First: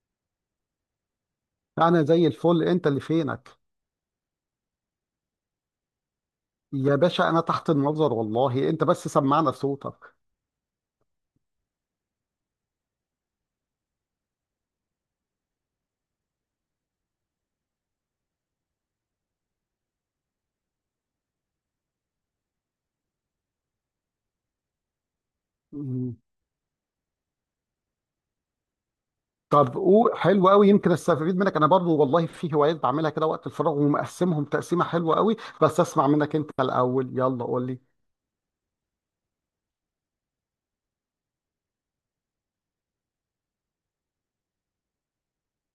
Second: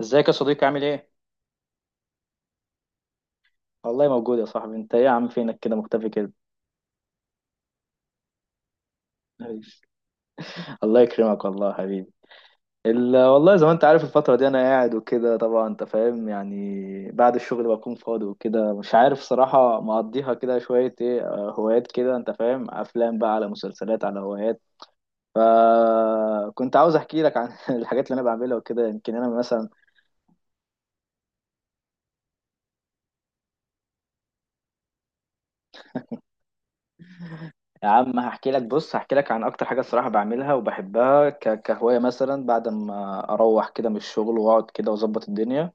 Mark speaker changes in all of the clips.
Speaker 1: ازيك يا صديقي؟ عامل ايه؟
Speaker 2: انا زي الفل، انت اللي فينك؟
Speaker 1: والله موجود يا صاحبي. انت ايه يا عم، فينك كده مختفي كده؟
Speaker 2: يا باشا، انا تحت النظر والله، انت بس سمعنا
Speaker 1: حبيبي.
Speaker 2: صوتك.
Speaker 1: الله يكرمك والله يا حبيبي. والله زي ما انت عارف الفترة دي انا قاعد وكده، طبعا انت فاهم، يعني بعد الشغل بكون فاضي وكده، مش عارف صراحة مقضيها كده شوية ايه. اه، هوايات كده، انت فاهم، افلام بقى على مسلسلات على هوايات.
Speaker 2: مم.
Speaker 1: فكنت عاوز احكي لك عن الحاجات اللي انا بعملها وكده، يمكن انا مثلا.
Speaker 2: طب قول، حلو قوي، يمكن استفيد منك انا برضو. والله في هوايات بعملها كده وقت الفراغ ومقسمهم تقسيمه حلوه قوي، بس اسمع منك انت الاول. يلا قول لي.
Speaker 1: يا عم هحكي لك، بص هحكي لك عن اكتر حاجه الصراحه بعملها وبحبها كهوايه، مثلا بعد ما اروح كده من الشغل واقعد كده واظبط الدنيا.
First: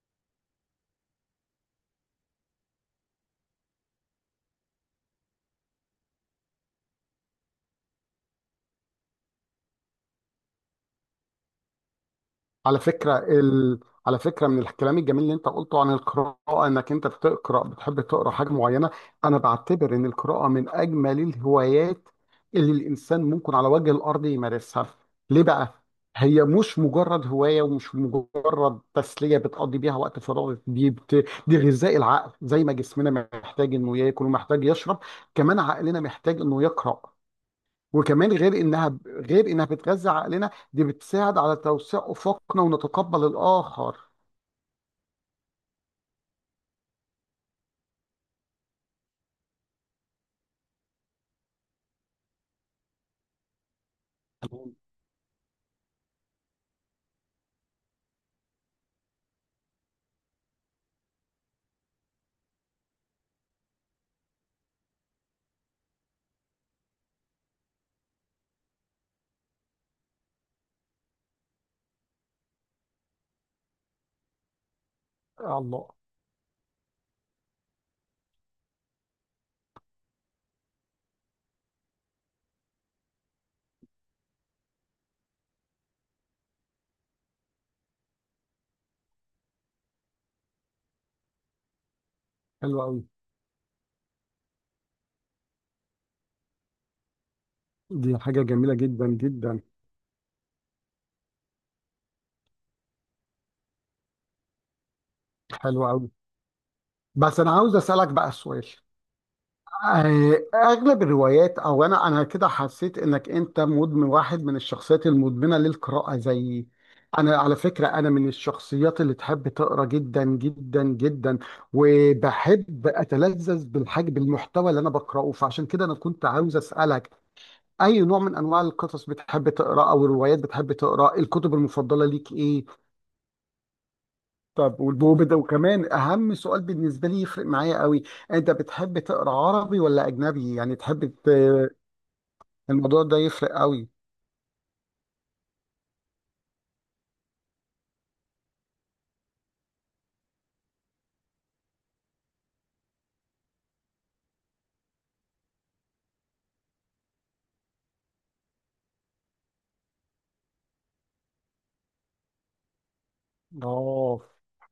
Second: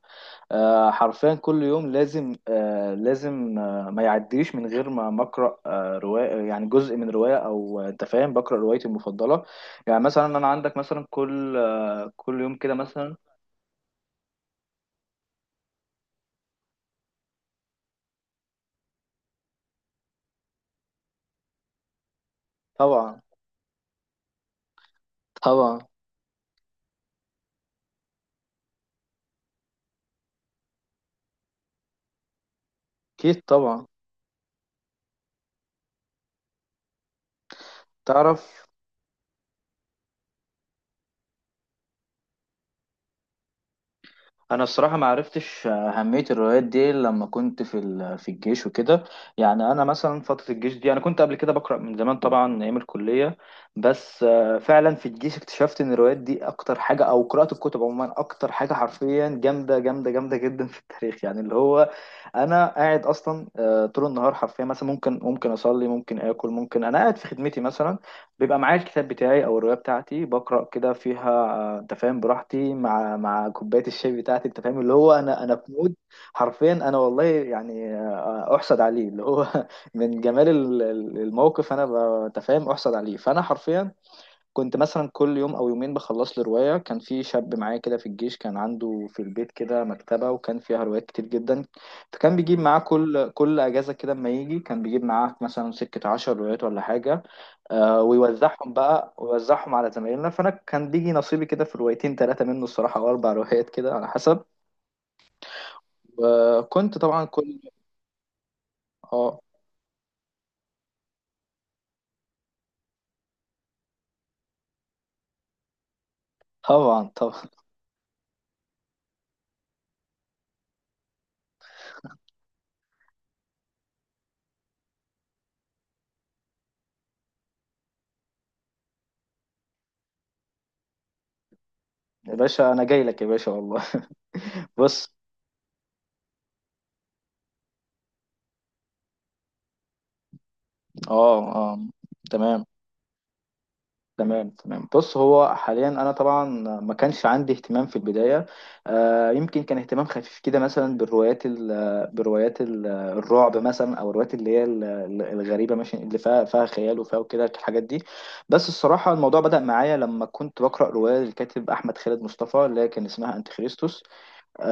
Speaker 1: حرفيا كل يوم لازم، لازم، ما يعديش من غير ما اقرا روايه، يعني جزء من روايه، او انت فاهم بقرا روايتي المفضله. يعني مثلا انا عندك مثلا كل يوم كده
Speaker 2: على
Speaker 1: مثلا.
Speaker 2: فكرة ال... على فكرة، من الكلام الجميل اللي انت قلته عن القراءة، انك انت بتقرأ بتحب تقرأ حاجة معينة، انا بعتبر ان القراءة من اجمل الهوايات اللي
Speaker 1: طبعا.
Speaker 2: الانسان ممكن على وجه الارض يمارسها. ليه بقى؟
Speaker 1: طبعا.
Speaker 2: هي مش مجرد هواية ومش مجرد تسلية بتقضي بيها وقت فراغك، دي غذاء العقل. زي ما جسمنا
Speaker 1: اكيد
Speaker 2: محتاج
Speaker 1: طبعا.
Speaker 2: انه ياكل ومحتاج يشرب، كمان عقلنا محتاج انه يقرأ. وكمان، غير
Speaker 1: تعرف،
Speaker 2: انها غير انها بتغذي عقلنا، دي بتساعد على توسيع افقنا ونتقبل الاخر.
Speaker 1: انا الصراحه ما عرفتش اهميه الروايات دي إلا لما كنت في الجيش وكده. يعني انا مثلا فتره الجيش دي، انا كنت قبل كده بقرا من زمان طبعا ايام الكليه، بس فعلا في الجيش اكتشفت ان الروايات دي اكتر حاجه، او قراءه الكتب عموما اكتر حاجه حرفيا جامده جامده جامده جدا في التاريخ، يعني اللي هو انا قاعد اصلا طول النهار حرفيا. مثلا ممكن اصلي، ممكن اكل، ممكن انا قاعد في خدمتي مثلا، بيبقى معايا الكتاب بتاعي او الروايه بتاعتي بقرا كده فيها، انت فاهم، براحتي، مع كوبايه الشاي بتاعتي، انت فاهم، اللي هو انا في
Speaker 2: الله.
Speaker 1: مود. حرفيا انا والله يعني احسد عليه، اللي هو من جمال الموقف. انا انت فاهم، احسد عليه، فانا حرفيا كنت مثلا كل يوم او يومين بخلص لي روايه. كان في شاب معايا كده في الجيش، كان عنده في البيت كده مكتبه، وكان فيها روايات كتير جدا. فكان بيجيب
Speaker 2: حلو
Speaker 1: معاه
Speaker 2: قوي.
Speaker 1: كل اجازه كده، اما يجي كان بيجيب معاه مثلا سكه 10 روايات ولا حاجه،
Speaker 2: دي حاجه
Speaker 1: ويوزعهم
Speaker 2: جميله جدا
Speaker 1: بقى،
Speaker 2: جدا.
Speaker 1: ويوزعهم على زمايلنا. فانا كان بيجي نصيبي كده في روايتين ثلاثه منه الصراحه، او اربع روايات كده على حسب.
Speaker 2: حلو قوي.
Speaker 1: وكنت طبعا
Speaker 2: بس انا
Speaker 1: كل.
Speaker 2: عاوز اسالك بقى سؤال.
Speaker 1: اه.
Speaker 2: اغلب الروايات، او انا كده حسيت انك انت مدمن، واحد من الشخصيات المدمنه للقراءه زيي.
Speaker 1: طبعا
Speaker 2: انا
Speaker 1: طبعا.
Speaker 2: على فكره، انا من الشخصيات اللي تحب تقرا جدا جدا جدا، وبحب اتلذذ بالحاجه، بالمحتوى اللي انا بقراه. فعشان كده انا كنت عاوز اسالك، اي نوع من انواع القصص بتحب تقراه، او الروايات بتحب تقراه؟ الكتب المفضله ليك
Speaker 1: يا
Speaker 2: ايه؟
Speaker 1: باشا انا جاي لك يا باشا والله.
Speaker 2: طب
Speaker 1: بص.
Speaker 2: والبوبدا، وكمان اهم سؤال بالنسبه لي يفرق معايا قوي، انت بتحب تقرا عربي ولا اجنبي؟ يعني
Speaker 1: اه، اه، تمام.
Speaker 2: الموضوع ده يفرق قوي.
Speaker 1: تمام، تمام، بص، هو حاليا انا طبعا ما كانش عندي اهتمام في البدايه. آه يمكن كان اهتمام خفيف كده مثلا بالروايات الرعب مثلا، او الروايات اللي هي الغريبه، ماشي، اللي فيها، فيها خيال وفيها وكده الحاجات دي. بس الصراحه الموضوع بدا معايا لما كنت بقرا روايه للكاتب احمد خالد مصطفى اللي هي كان اسمها انتي خريستوس.
Speaker 2: اه،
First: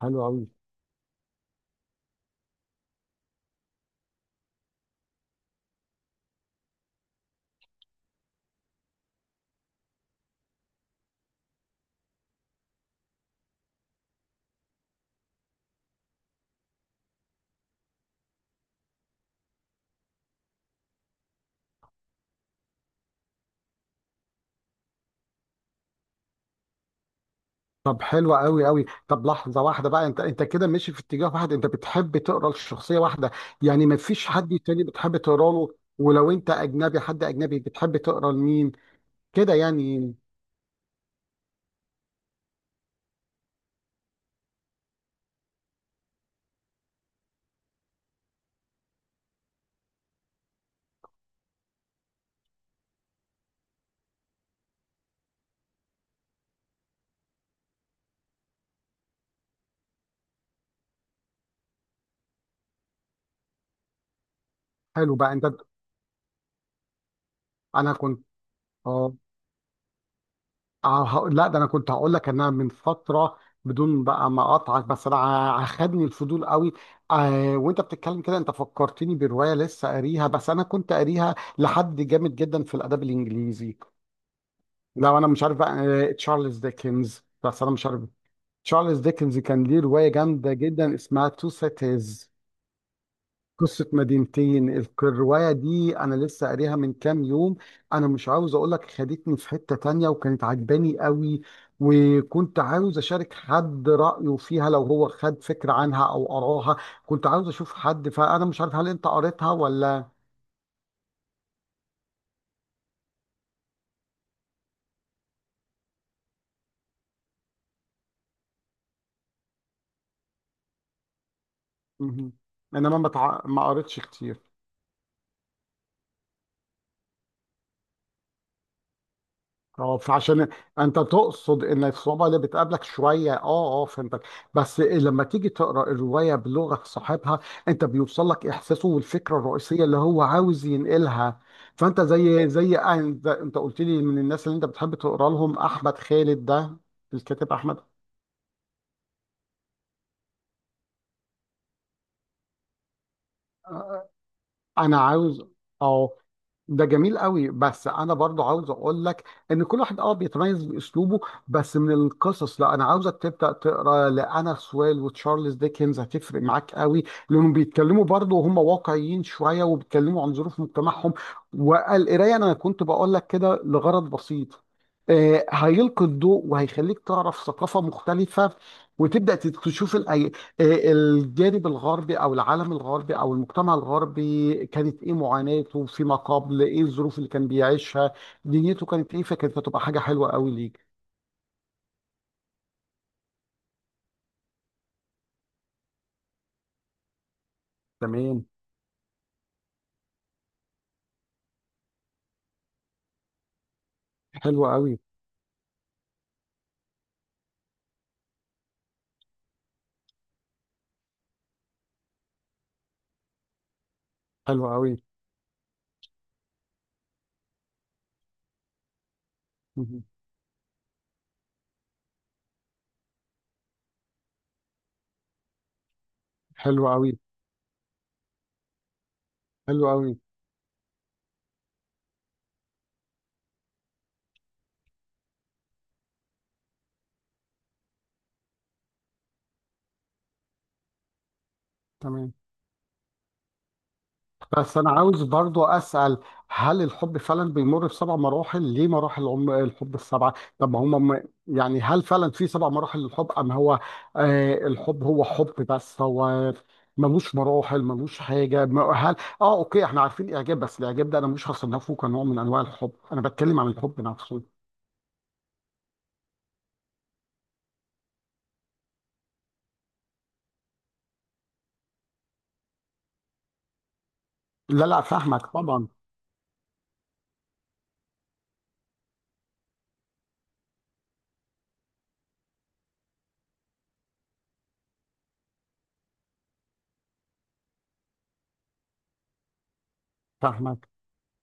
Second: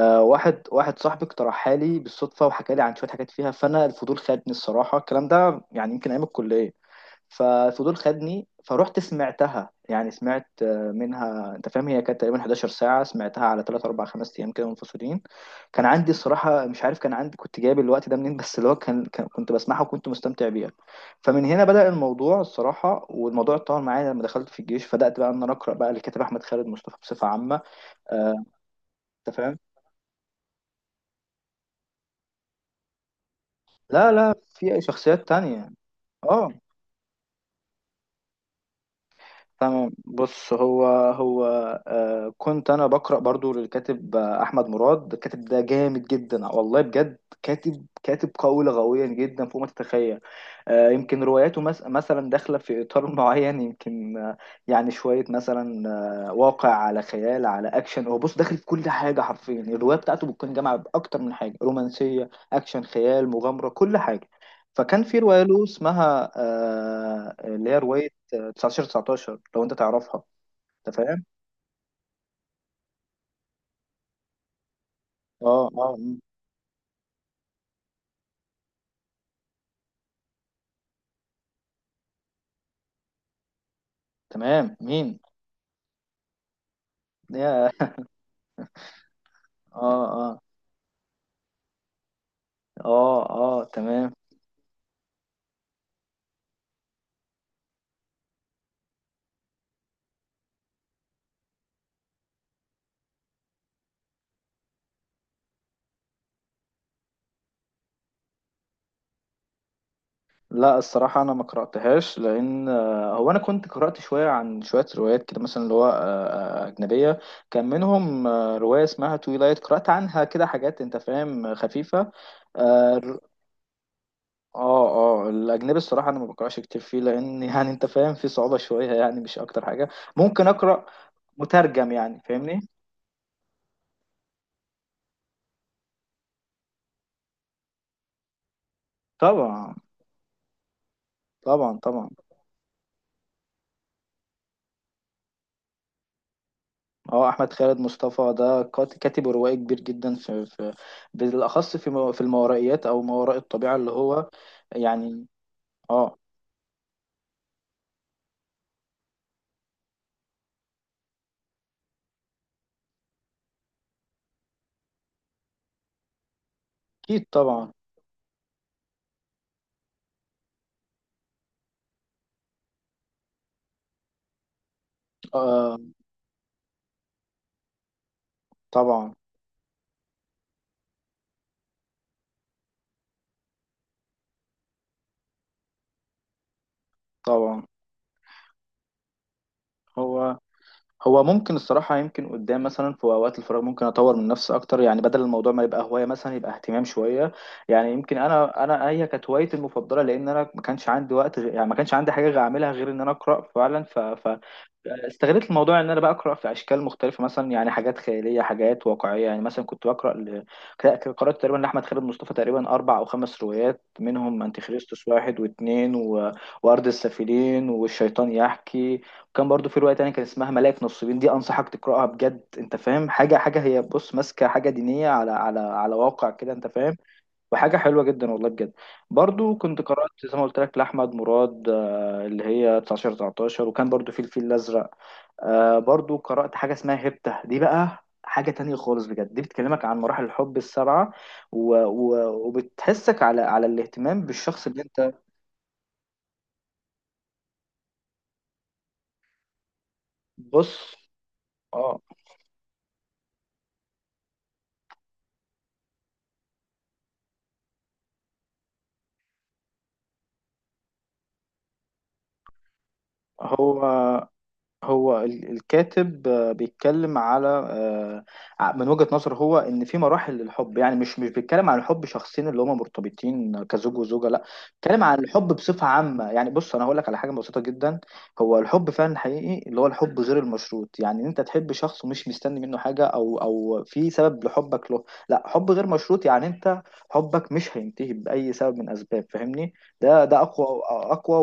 Speaker 2: حلو قوي.
Speaker 1: واحد صاحبي اقترحها لي بالصدفه، وحكى لي عن شويه حاجات فيها، فانا الفضول خدني الصراحه. الكلام ده يعني يمكن ايام الكليه. ففضول خدني، فروحت سمعتها، يعني سمعت منها، انت فاهم، هي كانت تقريبا 11 ساعة، سمعتها على 3 4 5 ايام كده منفصلين. كان عندي الصراحة مش عارف، كان عندي، كنت جايب الوقت ده منين، بس اللي هو كان كنت بسمعها وكنت مستمتع بيها. فمن هنا بدأ الموضوع الصراحة، والموضوع اتطور معايا لما دخلت في الجيش، فبدأت بقى ان انا اقرأ بقى للكاتب احمد خالد مصطفى بصفة عامة.
Speaker 2: طب حلو
Speaker 1: آه،
Speaker 2: قوي قوي. طب
Speaker 1: انت فاهم.
Speaker 2: لحظه واحده بقى، انت انت كده ماشي في اتجاه واحد، انت بتحب تقرا لشخصيه واحده؟ يعني ما
Speaker 1: لا
Speaker 2: فيش
Speaker 1: لا،
Speaker 2: حد
Speaker 1: في
Speaker 2: تاني بتحب
Speaker 1: شخصيات
Speaker 2: تقرا له؟
Speaker 1: تانية.
Speaker 2: ولو
Speaker 1: اه،
Speaker 2: انت اجنبي، حد اجنبي بتحب تقرا لمين كده
Speaker 1: تمام،
Speaker 2: يعني؟
Speaker 1: بص، هو، هو، آه كنت انا بقرا برضو للكاتب، احمد مراد. الكاتب ده جامد جدا والله بجد، كاتب، كاتب قوي لغويا جدا فوق ما تتخيل. آه يمكن رواياته مثلا داخله في اطار معين، يمكن آه، يعني شويه مثلا واقع على خيال على اكشن. هو بص داخل في كل حاجه حرفيا، الروايه بتاعته بتكون جامعه باكتر من حاجه، رومانسيه، اكشن، خيال، مغامره، كل حاجه. فكان
Speaker 2: حلو
Speaker 1: في
Speaker 2: بقى.
Speaker 1: رواية
Speaker 2: انت
Speaker 1: له اسمها اللي هي
Speaker 2: انا
Speaker 1: رواية
Speaker 2: كنت
Speaker 1: 19
Speaker 2: اه
Speaker 1: 19 لو انت تعرفها، انت
Speaker 2: آه،
Speaker 1: فاهم.
Speaker 2: هقول- لا، ده انا كنت هقول لك ان انا من فتره، بدون بقى ما اقطعك، بس
Speaker 1: اه، اه.
Speaker 2: خدني
Speaker 1: مم.
Speaker 2: الفضول قوي. وانت بتتكلم كده، انت فكرتني بروايه لسه قاريها، بس انا كنت قاريها لحد جامد جدا في الادب الانجليزي،
Speaker 1: تمام،
Speaker 2: لو
Speaker 1: مين؟
Speaker 2: انا مش عارف بقى. تشارلز ديكنز، بس
Speaker 1: يا.
Speaker 2: انا مش عارف. تشارلز ديكنز كان ليه
Speaker 1: اه،
Speaker 2: روايه
Speaker 1: اه.
Speaker 2: جامده جدا اسمها تو سيتيز،
Speaker 1: اه، اه،
Speaker 2: قصة
Speaker 1: تمام.
Speaker 2: مدينتين. الرواية دي أنا لسه قاريها من كام يوم. أنا مش عاوز أقول لك، خدتني في حتة تانية وكانت عجباني قوي، وكنت عاوز أشارك حد رأيه فيها لو هو خد فكرة عنها أو قراها. كنت عاوز أشوف حد، فأنا مش عارف هل أنت قريتها ولا.
Speaker 1: لا الصراحة أنا ما قرأتهاش لأن هو أنا كنت قرأت شوية عن شوية روايات كده مثلا، اللي هو أجنبية، كان منهم رواية اسمها تويلايت، قرأت عنها كده حاجات، أنت فاهم، خفيفة.
Speaker 2: مهم. إنما
Speaker 1: اه.
Speaker 2: ما قريتش كتير.
Speaker 1: اه. الأجنبي الصراحة أنا ما بقرأش كتير فيه، لأن يعني أنت فاهم في صعوبة شوية، يعني مش أكتر حاجة.
Speaker 2: اه
Speaker 1: ممكن
Speaker 2: فعشان،
Speaker 1: أقرأ
Speaker 2: انت تقصد ان
Speaker 1: مترجم، يعني
Speaker 2: الصعوبه اللي
Speaker 1: فاهمني.
Speaker 2: بتقابلك شويه، اه اه فهمتك. بس لما تيجي تقرا الروايه بلغه صاحبها، انت بيوصل لك احساسه والفكره
Speaker 1: طبعا.
Speaker 2: الرئيسيه اللي هو عاوز ينقلها.
Speaker 1: طبعا
Speaker 2: فانت
Speaker 1: طبعا.
Speaker 2: زي انت قلت لي، من الناس اللي انت بتحب تقرا لهم احمد خالد ده،
Speaker 1: هو احمد
Speaker 2: الكاتب
Speaker 1: خالد
Speaker 2: احمد.
Speaker 1: مصطفى ده كاتب روائي كبير جدا في، في، بالاخص في في الماورائيات او ما وراء الطبيعه، اللي
Speaker 2: آه،
Speaker 1: هو
Speaker 2: انا
Speaker 1: يعني.
Speaker 2: عاوز، اه،
Speaker 1: اه،
Speaker 2: ده جميل قوي، بس انا برضو عاوز اقول لك ان كل واحد اه بيتميز باسلوبه. بس من القصص، لا، انا عاوزك تبدا تقرا لانا سويل وتشارلز ديكنز، هتفرق معاك قوي،
Speaker 1: اكيد
Speaker 2: لانهم
Speaker 1: طبعا.
Speaker 2: بيتكلموا برضو وهم واقعيين شويه، وبيتكلموا عن ظروف مجتمعهم. والقرايه انا كنت بقول لك كده لغرض بسيط،
Speaker 1: آه،
Speaker 2: هيلقي الضوء وهيخليك تعرف ثقافه مختلفه،
Speaker 1: طبعا
Speaker 2: وتبدا تشوف الجانب الغربي، او العالم الغربي، او المجتمع الغربي كانت ايه معاناته فيما قبل، ايه الظروف اللي كان
Speaker 1: طبعا.
Speaker 2: بيعيشها، دنيته كانت ايه. فكانت هتبقى حاجه حلوه
Speaker 1: هو،
Speaker 2: قوي ليك.
Speaker 1: هو ممكن الصراحة يمكن قدام مثلا في أوقات الفراغ ممكن أطور من نفسي أكتر، يعني بدل الموضوع ما يبقى هواية مثلا يبقى اهتمام شوية. يعني يمكن
Speaker 2: تمام.
Speaker 1: أنا، أنا هي كانت هوايتي المفضلة لأن أنا ما كانش عندي وقت، يعني ما كانش عندي حاجة غير أعملها غير إن أنا أقرأ فعلا،
Speaker 2: حلوه قوي.
Speaker 1: استغلت الموضوع ان انا بقرا في اشكال مختلفه مثلا، يعني حاجات خياليه، حاجات واقعيه. يعني مثلا كنت بقرا قرات تقريبا لاحمد خالد مصطفى تقريبا اربع او خمس روايات، منهم انتي
Speaker 2: حلوه قوي.
Speaker 1: خريستوس واحد واثنين وارض السافلين والشيطان يحكي. كان برضو في رواية
Speaker 2: مهم.
Speaker 1: تانية كان اسمها ملاك نصيبين، دي أنصحك تقرأها بجد أنت فاهم. حاجة هي بص ماسكة حاجة دينية على واقع كده أنت
Speaker 2: حلوه
Speaker 1: فاهم،
Speaker 2: قوي.
Speaker 1: وحاجة حلوة جدا والله بجد. برضو كنت
Speaker 2: حلوه
Speaker 1: قرأت
Speaker 2: قوي.
Speaker 1: زي ما قلت لك لأحمد مراد، اللي هي 19 19، وكان برضو في الفيل الأزرق. برضو قرأت حاجة اسمها هبتة، دي بقى حاجة تانية خالص بجد، دي بتكلمك عن مراحل الحب السبعة، و... و...
Speaker 2: تمام.
Speaker 1: وبتحسك على على الاهتمام بالشخص
Speaker 2: بس
Speaker 1: اللي
Speaker 2: انا
Speaker 1: أنت.
Speaker 2: عاوز برضو اسال، هل الحب فعلا بيمر بسبع مراحل؟ ليه مراحل؟ الحب السبعه، طب ما
Speaker 1: بص.
Speaker 2: هم يعني
Speaker 1: اه.
Speaker 2: هل فعلا في سبع مراحل للحب ام هو، الحب هو حب بس؟ هو ملوش مراحل، ملوش حاجه. هل، اه، اوكي، احنا عارفين الاعجاب، بس الاعجاب ده انا مش هصنفه كنوع من انواع الحب، انا بتكلم عن
Speaker 1: هو،
Speaker 2: الحب نفسه.
Speaker 1: هو الكاتب بيتكلم من وجهة نظره هو ان في مراحل للحب. يعني مش بيتكلم عن الحب شخصين اللي هما مرتبطين كزوج وزوجة، لا،
Speaker 2: لا لا،
Speaker 1: بيتكلم عن
Speaker 2: فاهمك
Speaker 1: الحب بصفة
Speaker 2: طبعا.
Speaker 1: عامة. يعني بص انا هقول لك على حاجة بسيطة جدا. هو الحب فعلا حقيقي اللي هو الحب غير المشروط، يعني ان انت تحب شخص ومش مستني منه حاجة، او في سبب لحبك له، لا، حب غير مشروط، يعني انت حبك مش هينتهي بأي سبب من اسباب، فاهمني؟ ده اقوى
Speaker 2: فاهمك.
Speaker 1: اقوى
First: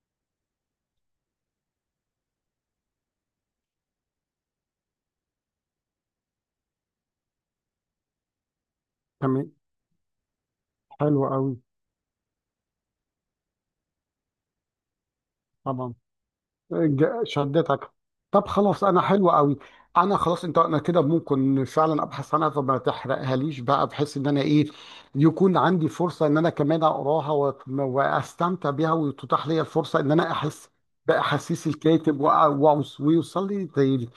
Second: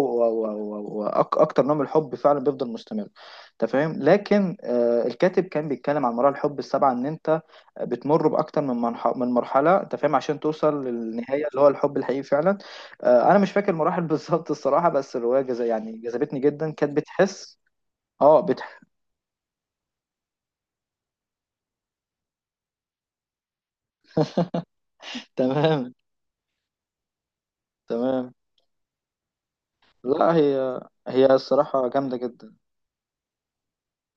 Speaker 1: واكتر نوع من الحب فعلا بيفضل مستمر. انت فاهم، لكن الكاتب كان بيتكلم عن مراحل الحب السبعه، ان انت بتمر باكتر من من
Speaker 2: تمام،
Speaker 1: مرحله، انت فاهم، عشان توصل
Speaker 2: حلو
Speaker 1: للنهايه
Speaker 2: قوي.
Speaker 1: اللي هو الحب الحقيقي فعلا. انا مش فاكر المراحل بالظبط الصراحه، بس الروايه
Speaker 2: طبعا.
Speaker 1: يعني جذبتني جدا، كانت بتحس.
Speaker 2: شدتك.
Speaker 1: اه،
Speaker 2: طب خلاص، انا حلو قوي، انا خلاص، انت، انا كده ممكن فعلا ابحث عنها، فما تحرقها ليش بقى، بحيث ان انا ايه، يكون عندي
Speaker 1: تمام.
Speaker 2: فرصه ان انا كمان اقراها
Speaker 1: تمام.
Speaker 2: واستمتع بيها، وتتاح لي الفرصه ان انا
Speaker 1: لا
Speaker 2: احس
Speaker 1: هي، هي
Speaker 2: باحاسيس
Speaker 1: الصراحه جامده
Speaker 2: الكاتب،
Speaker 1: جدا.
Speaker 2: ويوصل لي زي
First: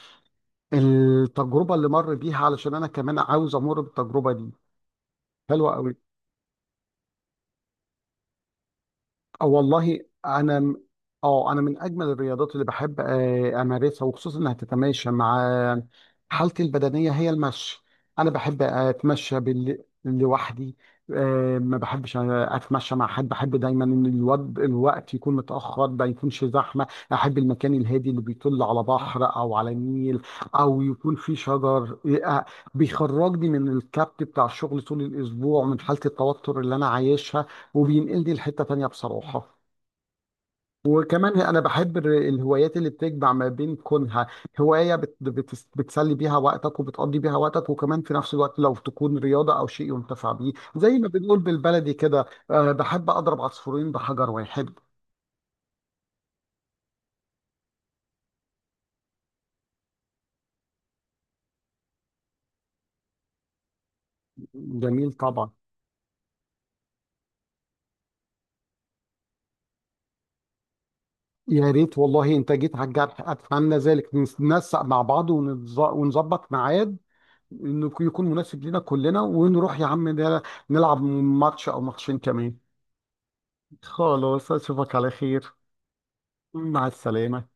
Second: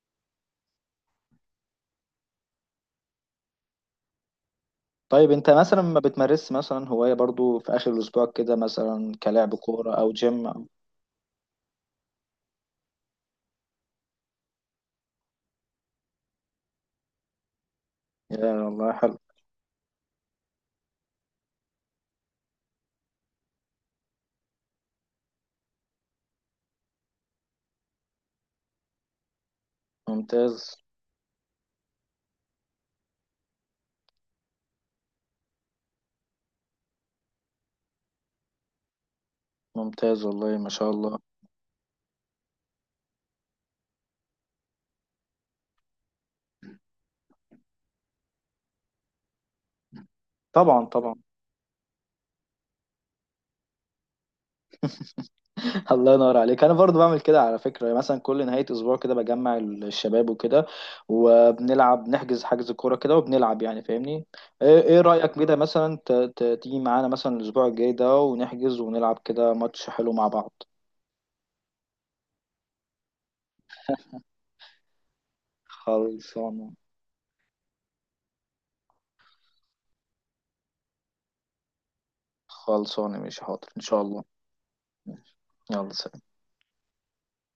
Speaker 2: التجربه اللي مر بيها، علشان انا كمان عاوز امر بالتجربه دي.
Speaker 1: طيب انت
Speaker 2: حلوه
Speaker 1: مثلا ما
Speaker 2: قوي.
Speaker 1: بتمارس مثلا هوايه برضو في اخر الاسبوع كده مثلا،
Speaker 2: أه
Speaker 1: كلاعب كوره
Speaker 2: والله.
Speaker 1: او جيم
Speaker 2: انا م- اه انا من اجمل الرياضات اللي بحب امارسها، وخصوصا انها تتماشى مع حالتي البدنيه، هي المشي. انا
Speaker 1: يا
Speaker 2: بحب
Speaker 1: والله حلو.
Speaker 2: اتمشى بال... لوحدي. ما بحبش اتمشى مع حد، بحب دايما ان الوقت يكون متاخر، ما يكونش زحمه. احب المكان الهادي، اللي بيطل على بحر او على نيل،
Speaker 1: ممتاز.
Speaker 2: او يكون فيه شجر. آه، بيخرجني من الكبت بتاع الشغل طول الاسبوع، من حاله التوتر اللي انا عايشها، وبينقلني لحتة تانية بصراحة.
Speaker 1: ممتاز والله ما شاء الله.
Speaker 2: وكمان انا بحب الهوايات اللي بتجمع ما بين كونها هواية بت بتسلي بيها وقتك وبتقضي بيها وقتك، وكمان في نفس الوقت لو تكون رياضة او شيء ينتفع بيه،
Speaker 1: طبعا
Speaker 2: زي ما
Speaker 1: طبعا.
Speaker 2: بنقول بالبلدي كده، بحب اضرب عصفورين بحجر واحد.
Speaker 1: الله ينور عليك. انا برضو بعمل كده على فكره. يعني مثلا كل نهايه اسبوع كده بجمع الشباب وكده، وبنلعب، نحجز حجز كوره كده وبنلعب، يعني فاهمني. ايه، إيه
Speaker 2: جميل
Speaker 1: رايك
Speaker 2: طبعا.
Speaker 1: كده مثلا تيجي معانا مثلا الاسبوع الجاي ده ونحجز ونلعب كده ماتش حلو مع بعض؟
Speaker 2: يا ريت والله، انت جيت على الجرح، اتمنى ذلك. ننسق مع بعض ونظبط
Speaker 1: خلصانه.
Speaker 2: ميعاد انه يكون مناسب لنا كلنا، ونروح يا عم نلعب ماتش او ماتشين كمان.
Speaker 1: خلصانه، مش حاضر ان شاء الله.
Speaker 2: خلاص، اشوفك على
Speaker 1: ماشي.
Speaker 2: خير.
Speaker 1: يلا سلام.
Speaker 2: مع السلامة.